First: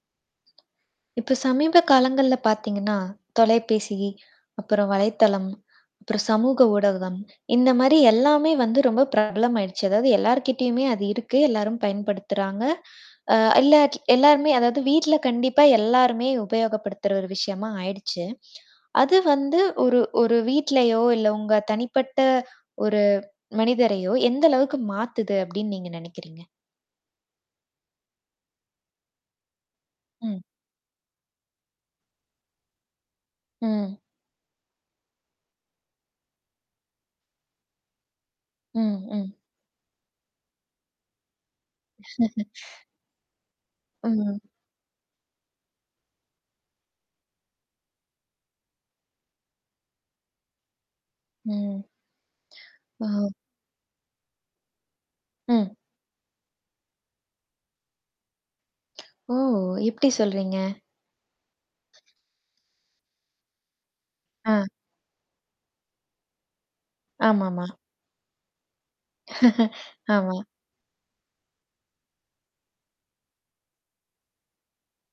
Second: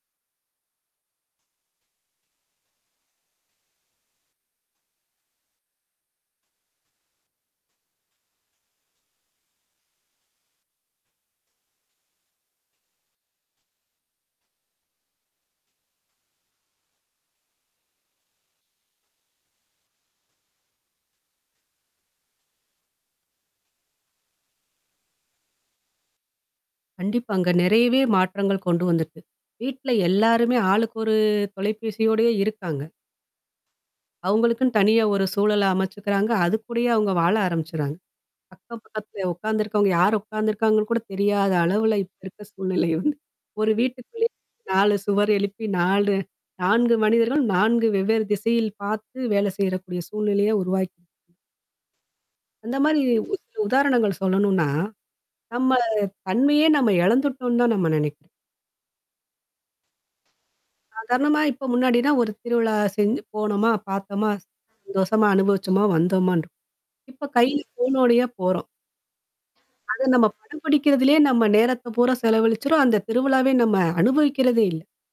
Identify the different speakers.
Speaker 1: இப்போ சமீப காலங்கள்ல பாத்திங்கன்னா தொலைபேசி, அப்புறம் வலைத்தளம், அப்புறம் சமூக ஊடகம் இந்த மாதிரி எல்லாமே வந்து ரொம்ப பிரபலமாயிடுச்சு. அதாவது எல்லார்கிட்டேயுமே அது இருக்கு, எல்லாரும் பயன்படுத்துறாங்க. அ எல்லா எல்லாருமே அதாவது வீட்டில கண்டிப்பா எல்லருமே உபயோகப்படுத்துற ஒரு விஷயமா ஆயிடுச்சு. அது வந்து ஒரு ஒரு வீட்லயோ இல்ல உங்க தனிப்பட்ட ஒரு மனிதரையோ, எந்த அளவுக்கு மாத்துது அப்படின்னு நீங்க நினைக்கிறீங்க?
Speaker 2: கண்டிப்பாங்க! நிறையவே மாற்றங்கள் கொண்டு வந்துருக்கு. வீட்ல
Speaker 1: ம்.
Speaker 2: எல்லோருமே ஆளுக்கு ஒரு தொலைபேசியோடயே இருக்காங்க.
Speaker 1: ம்.
Speaker 2: அவங்களுக்குன்னு தனியா ஒரு சூழல அமைச்சுக்கிறாங்க. அதுக்கூடயே அவங்க வாழ ஆரம்பிச்சுறாங்க. அக்கம்
Speaker 1: ம்,
Speaker 2: பக்கத்தில
Speaker 1: ம்.
Speaker 2: உட்காந்துருக்கவங்க, யாரு உட்காந்துருக்காங்கன்னு கூட தெரியாத அளவில இப்போ இருக்க சூழ்நிலை உண்டு. ஒரு வீட்டுக்குள்ளேயே
Speaker 1: ம்.
Speaker 2: 4 சுவர் எழுப்பி 4- 4 மனிதர்களும் 4 வெவ்வேறு திசையில் பார்த்து வேலை செய்றக்கூடிய சூழ்நிலையை உருவாக்கி
Speaker 1: ம்.
Speaker 2: அந்த மாதிரி
Speaker 1: வாவ்.
Speaker 2: சில உதாரணங்கள் சொல்லணும்னா, நம்ம
Speaker 1: ம்.
Speaker 2: தன்மையே நம்ம இழந்துட்டோம்னு தான் நம்ம நினைக்கிறோம்.
Speaker 1: ஓ! எப்படி சொல்றீங்க?
Speaker 2: சாதாரணமா இப்போ முன்னாடில்லாம் ஒரு திருவிழா செஞ்சு போனோமா, பார்த்தோமா,
Speaker 1: அ.
Speaker 2: சந்தோஷமா அனுபவிச்சோமா, வந்தோமான்னு இருப்போம். இப்போ
Speaker 1: ஆமா,
Speaker 2: கையில
Speaker 1: ஆமா!
Speaker 2: ஃபோனோடயே போறோம். அத நம்ம
Speaker 1: ஆமா.
Speaker 2: படம் பிடிக்கிறதிலேயே நம்ம நேரத்த பூரா செலவழிச்சுர்றோம் அந்த திருவிழாவ நம்ம அனுபவிக்கிறதே இல்ல.